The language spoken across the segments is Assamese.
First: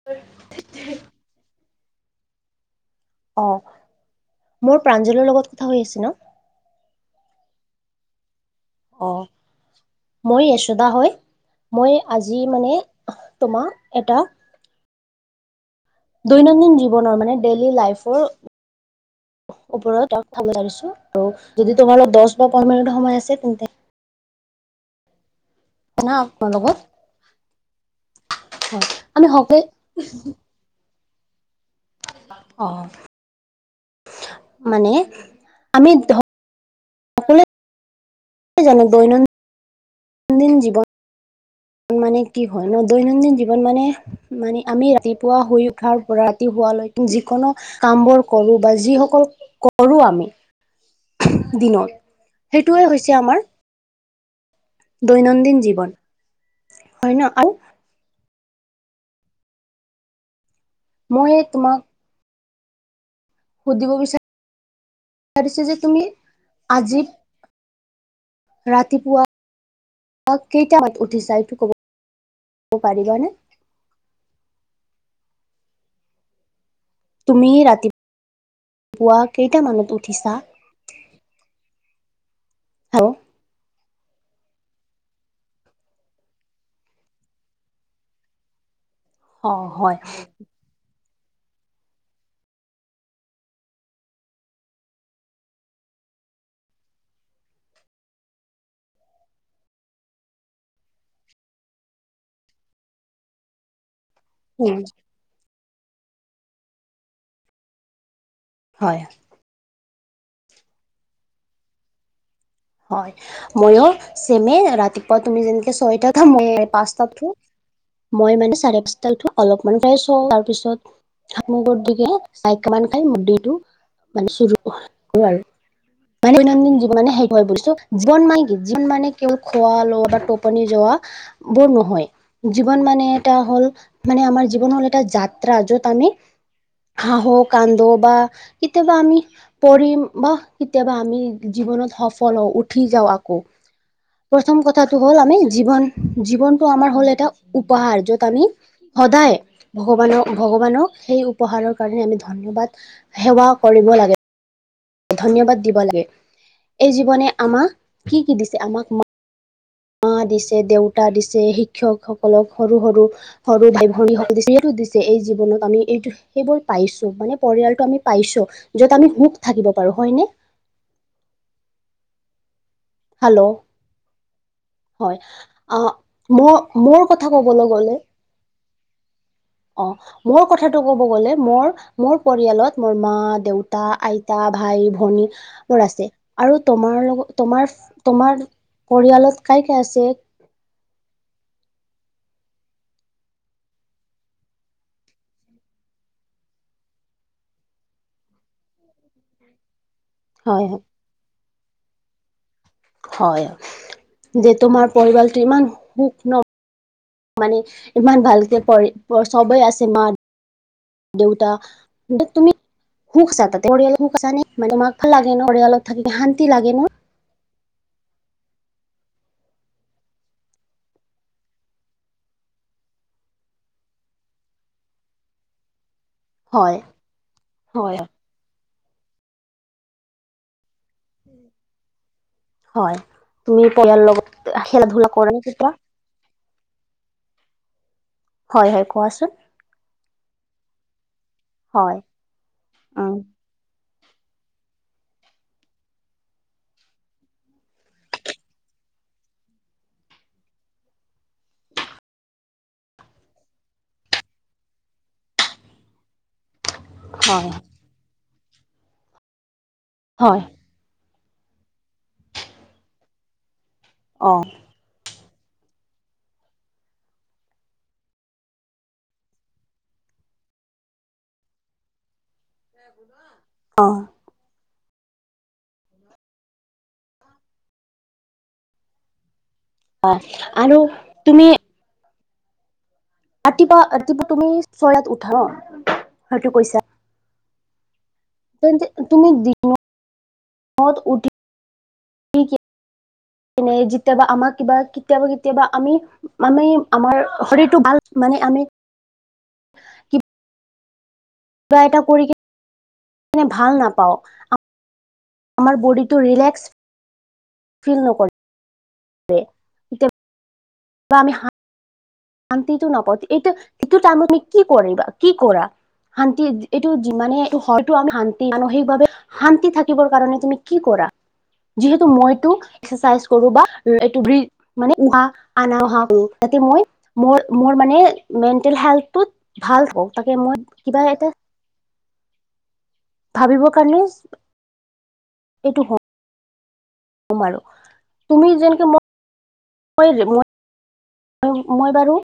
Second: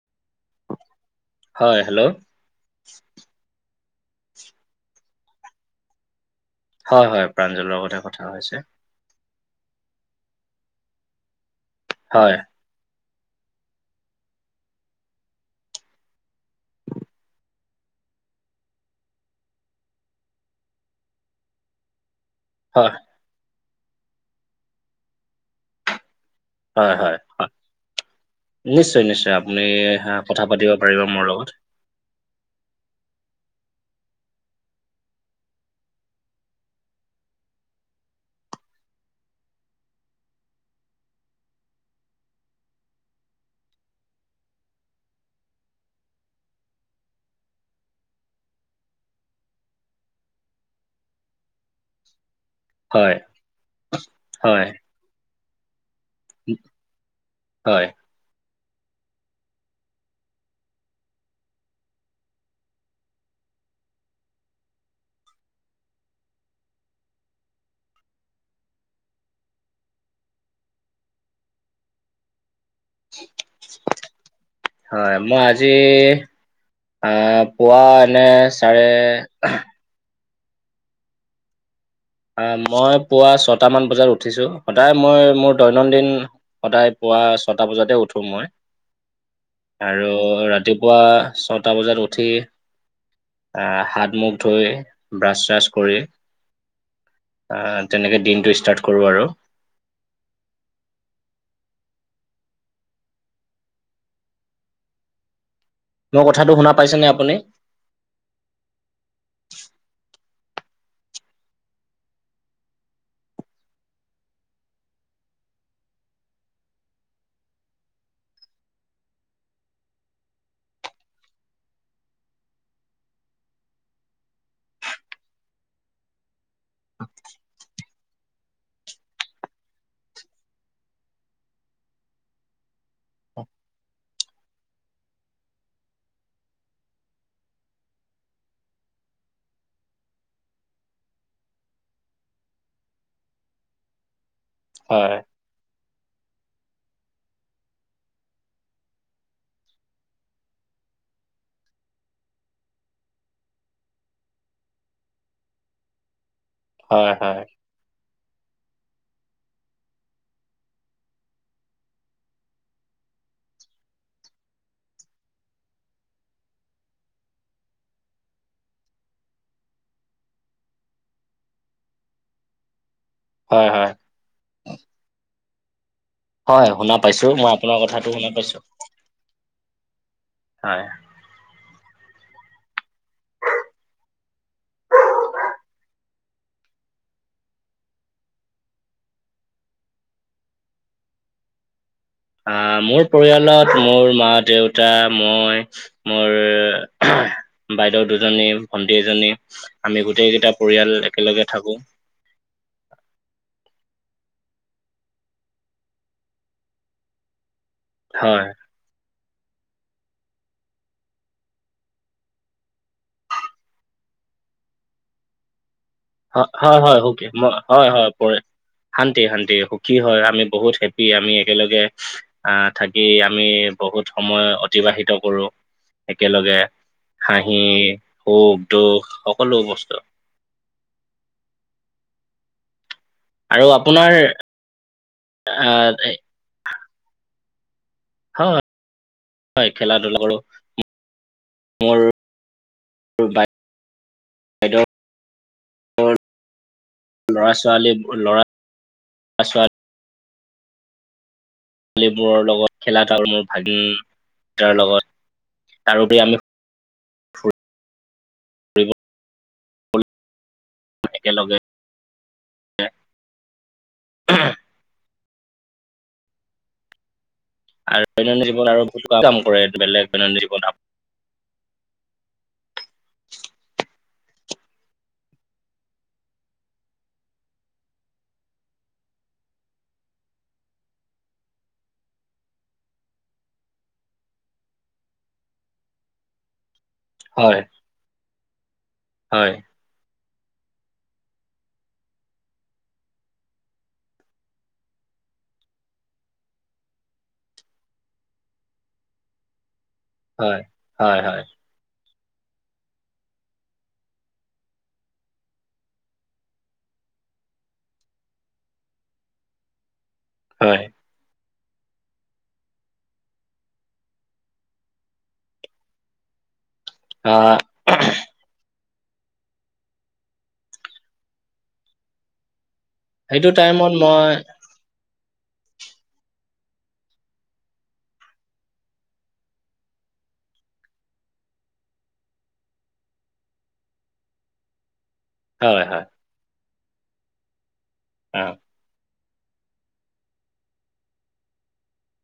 [unintelligible] হয়, হেল্ল'। অ', মোৰ প্ৰাঞ্জলৰ লগত কথা হৈ আছে ন? হয় হয়, প্ৰাঞ্জলৰ লগতে কথা হৈছে। অ', মই য়শোদা, হয় মই হয়, আজি মানে আহ তোমাৰ এটা দৈনন্দিন জীৱনৰ, মানে ডেইলি লাইফৰ ওপৰত [unintelligible] পাৰিছোঁ আৰু যদি তোমাৰ লগত দহ বা পন্ধৰ হয়, মিনিটৰ সময় আছে তেন্তে [unintelligible] হয় হয় হয়, হয় নিশ্চয় আমি নিশ্চয়, সকলোৱে আপুনি কথা পাতিব পাৰিব মোৰ লগত। অঁ। মানে আমি জানোঁ দৈনন্দিন ন্দিন জীৱন মানে কি হয়, ন দৈনন্দিন জীৱন মানে মানে আমি, ৰাতিপুৱা শুই উঠাৰ পৰা ৰাতি শুৱালৈ যিকোনো কাম বোৰ কৰোঁ, বা যিসকল কৰোঁ আমি দিনত সেইটোৱে হয়, হৈছে আমাৰ হয়। দৈনন্দিন জীৱন হয় ন, আৰু হয়, মই এই তোমাক সুধিব বিচাৰিছোঁ যে, তুমি আজি ৰাতিপুৱা কেইটামানত উঠিছা? এইটো ক'ব পাৰিবনে? হয়, মই আজি তুমি পুৱা এনে, চাৰে ৰাতিপুৱা [unintelligible] উঠিছা অ', মই আৰু পুৱা ছয়টা মান বজাত উঠিছোঁ, সদায় মই মোৰ দৈনন্দিন সদায় পুৱা ছয়টা বজাতে উঠো মই অ হয় আৰু ৰাতিপুৱা ছয়ত ছয়টা বজাত উঠি হাত মুখ ধুই ব্ৰাছ চাছ কৰি অ', তেনেকে দিনটো ষ্টাৰ্ট কৰোঁ আৰু উম্। মোৰ কথাটো শুনা পাইছেনে আপুনি? হয়। হয়, ময়ো ছেমে ৰাতিপুৱা তুমি যেনেকে ছয়টা উঠা, ময়ো পাঁচটাত উঠো। মই মানে চাৰে পাঁচটাত উঠো অলপ ফ্ৰেচ হওঁ, তাৰপিছত হাত মুখ ধুই পিনে ছাহ একাপ মান খাই, মুৰ্দিটো মানে কৰো আৰু। দৈনন্দিন জীৱনত মানে সেই হয়, বুজিছোঁ। জীৱন মানে কি, জীৱন মানে কেৱল খোৱা লোৱা বা টোপনি যোৱা সেইবোৰ নহয়। জীৱন মানে এটা হ'ল, মানে আমাৰ জীৱনৰ হ'ল এটা যাত্ৰা। য'ত আমি হাঁহো কান্দো বা কেতিয়াবা আমি পৰিম বা কেতিয়াবা আমি জীৱনত হ ফল উঠি যাওঁ আকৌ, প্ৰথম কথাটো হয়, হ'ল আমি জীৱন জীৱনটো আমাৰ হ'ল এটা উপহাৰ। য'ত আমি সদায়, ভগৱানক। ভগৱানক সেই উপহাৰৰ কাৰণে আমি ধন্যবাদ সেৱা কৰিব লাগে ধন্যবাদ দিব লাগে। এই হয়, জীৱনে হয়, আমাক কি কি দিছে। আমাক মা দিছে, দেউতা দিছে, শিক্ষকসকলক সৰু সৰু সৰু ভাই-ভনী সকল দিছে। এইটো দিছে, এই জীৱনত আমি এইটো সেইবোৰ পাইছোঁ। মানে, পৰিয়ালটো আমি পাইছোঁ, য'ত আমি সুখ থাকিব পাৰোঁ হয়নে। হেল্ল' হয়, হয়, হয় হয়, মই শুনা মোৰ পাইছোঁ, কথা মই ক'বলৈ আপোনাৰ গ'লে। কথাটো শুনা পাইছোঁ। অ', মোৰ কথাটো হয়, ক'ব গ'লে মোৰ মোৰ পৰিয়ালত মোৰ মা, দেউতা, আইতা, ভাই, ভনী মোৰ আছে। আৰু তোমাৰ লগত তোমাৰ, তোমাৰ পৰিয়ালত কাই, কাই আছে। আহ্, মোৰ পৰিয়ালত মোৰ মা, দেউতা, মই। মোৰ বাইদেউ দুজনী, ভন্টি এজনী। আমি গোটেই কেইটা হয় পৰিয়াল একেলগে থাকো। হয়, যে তোমাৰ পৰিয়ালটো ইমান সুখ ন। মানে, ইমান হয়, ভালকে পঢ় চবেই আছে মা দেউতা, তুমি সুখ চা তাতে, পৰিয়ালৰ সুখ আছে মানে মাক ভাল লাগে ন পৰিয়ালত। থাকি শান্তি লাগে ন হয়, হয়কে, হয়, হয়। শান্তি, শান্তি। সুখী হয়, আমি বহুত হেপি আমি একেলগে অ', থাকি আমি বহুত সময় অতিবাহিত কৰোঁ। একেলগে হয় হাঁহি হয় সুখ, দুখ সকলো বস্তু হয়। আৰু তুমি পৰিয়ালৰ আপোনাৰ লগত খেলা, ধূলা কৰানে কেতিয়াবা? আহ হয়, হয়। কোৱাচোন হয় খেলা ধূলা কৰো হয়। মোৰ অ',। বাইদেউৰ ল'ৰা, ছোৱালী ল'ৰা, ল'ৰা, ছোৱালী ছোৱালীবোৰৰ লগত খেলা, তোৰ মোৰ ভাগিনৰ লগত। তাৰোপৰি আমি হয়। ফুৰিব [inaudible] হয়। একেলগে। অ',। আৰু দৈনন্দিন জীৱন আৰু বহুত কাম কৰে, বেলেগ দৈনন্দিন জীৱনৰ। অ'। অ', আৰু তুমি ৰাতিপুৱা, ৰাতিপুৱা তুমি চোতালত উঠা হয়তো কৈছা। হয়। তুমি হয় [unintelligible] উঠি এনে যেতিয়াবা আমাক কিবা কেতিয়াবা, কেতিয়াবা আমি আমি আমাৰ শৰীৰটো ভাল মানে আমি হয়, হয়, হয়। কিবা এটা কৰি কেনে ভাল নাপাও। আমাৰ বডিটো ৰিলেক্স ফিল নকৰে। এতিয়া হয়। [unintelligible] আমি শান্তিটো নাপাওঁ, এইটো, সটো টাইমত তুমি কি কৰিবা, কি কৰা শান্তি এইটো যিমানে আহ এইটো [unintelligible] সেইটো মানসিকভাৱে শান্তি থাকিবৰ কাৰণে তুমি কি কৰা যিহেতু মইটো এক্সেৰচাইজ কৰো সেইটো বা টাইমত ইটো মই বৃত মানে উহা আনউহা কৰো যাতে মই মোৰ মোৰ মানে মেণ্টেল হেলথটো ভাল হ'ক তাকে মই কিবা এটা ভাবিব কাৰণে এইটো হয় হয়। [unintelligible] অ তুমি যেনেকেই মোৰ [unintelligible] মই বাৰু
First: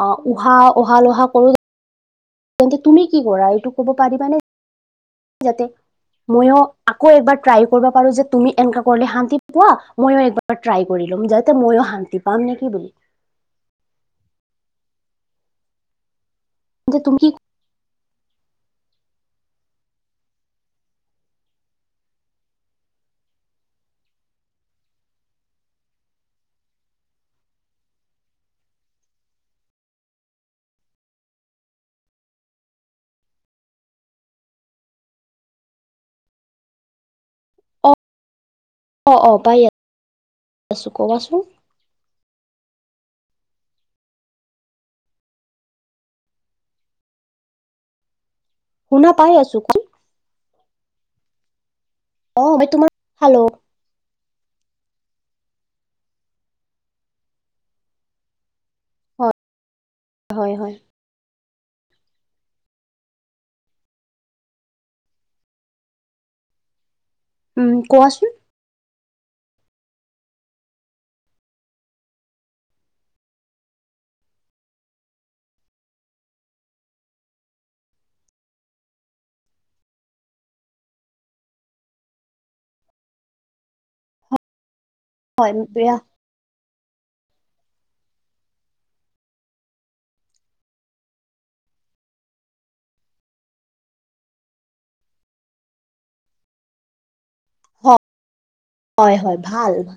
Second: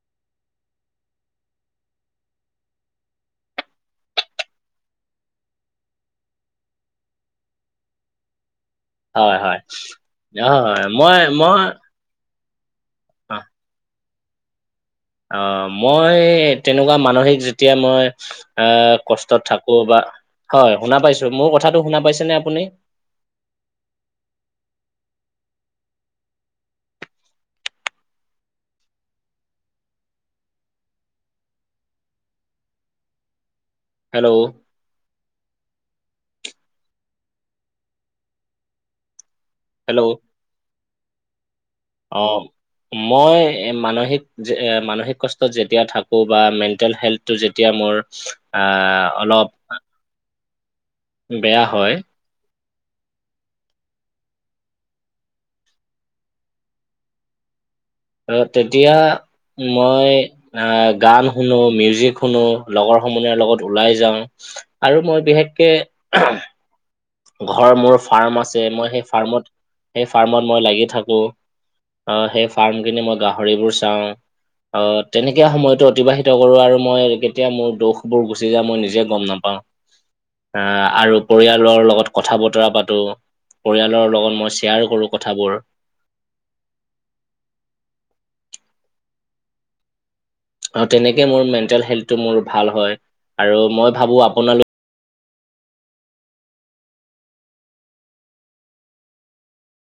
অ', উহা উহা লোহা কৰো তেন্তে তুমি কি কৰা এইটো কব পাৰিবানে? যাতে মইও আকৌ এবাৰ ট্ৰাই কৰিব পাৰো যে তুমি এনেকা কৰিলে হয় শান্তি হয় পোৱা ময়ো একবাৰ হয় ট্ৰাই কৰি মই লম যাতে মই ময়ো শান্তি পাম নেকি বুলি। অ'। অ', মই তেনেকুৱা যে তুমি কি মানসিক যেতিয়া মই আহ কষ্টত থাকো বা হয় শুনা পাইছো মোৰ কথাটো শুনা পাইছেনে আপুনি? হেল্ল'? অ অ', অ', পাই হেল্ল'? আছো ক'বচোন। অ', মই মানসিক যে এ মানসিক কষ্টত যেতিয়া থাকো বা মেণ্টেল হেল্থটো যেতিয়া মোৰ আ শুনা পাই অলপ আছো ক বেয়া হয়। অ', তোমাৰ [unintelligible] খালো। তেতিয়া হয় মই হয় হয় আহ গান শুনো মিউজিক শুনো লগৰ সমনীয়াৰ লগত ওলাই যাওঁ। আৰু মই বিশেষকে উম ঘৰ মোৰ কোৱাচোন ফাৰ্ম আছে মই সেই ফাৰ্মত সেই ফাৰ্মত মই লাগি থাকো। অ', সেই ফাৰ্ম খিনি মই গাহৰিবোৰ চাওঁ। অ', তেনেকে সময়তো অতিবাহিত কৰো আৰু মই কেতিয়া মোৰ দুখবোৰ গুচি যায় মই নিজে গম নাপাওঁ। অ', আহ আৰু পৰিয়ালৰ লগত কথা বতৰা পাটো পৰিয়ালৰ লগত মই শ্বেয়াৰ কৰো। হয় কথাবোৰ [unintelligible] আৰু তেনেকেই মোৰ মেণ্টেল হেল্থটো মোৰ ভাল হয় আৰু মই ভাবো আপোনালোক হয় হয় ভাল ভাল।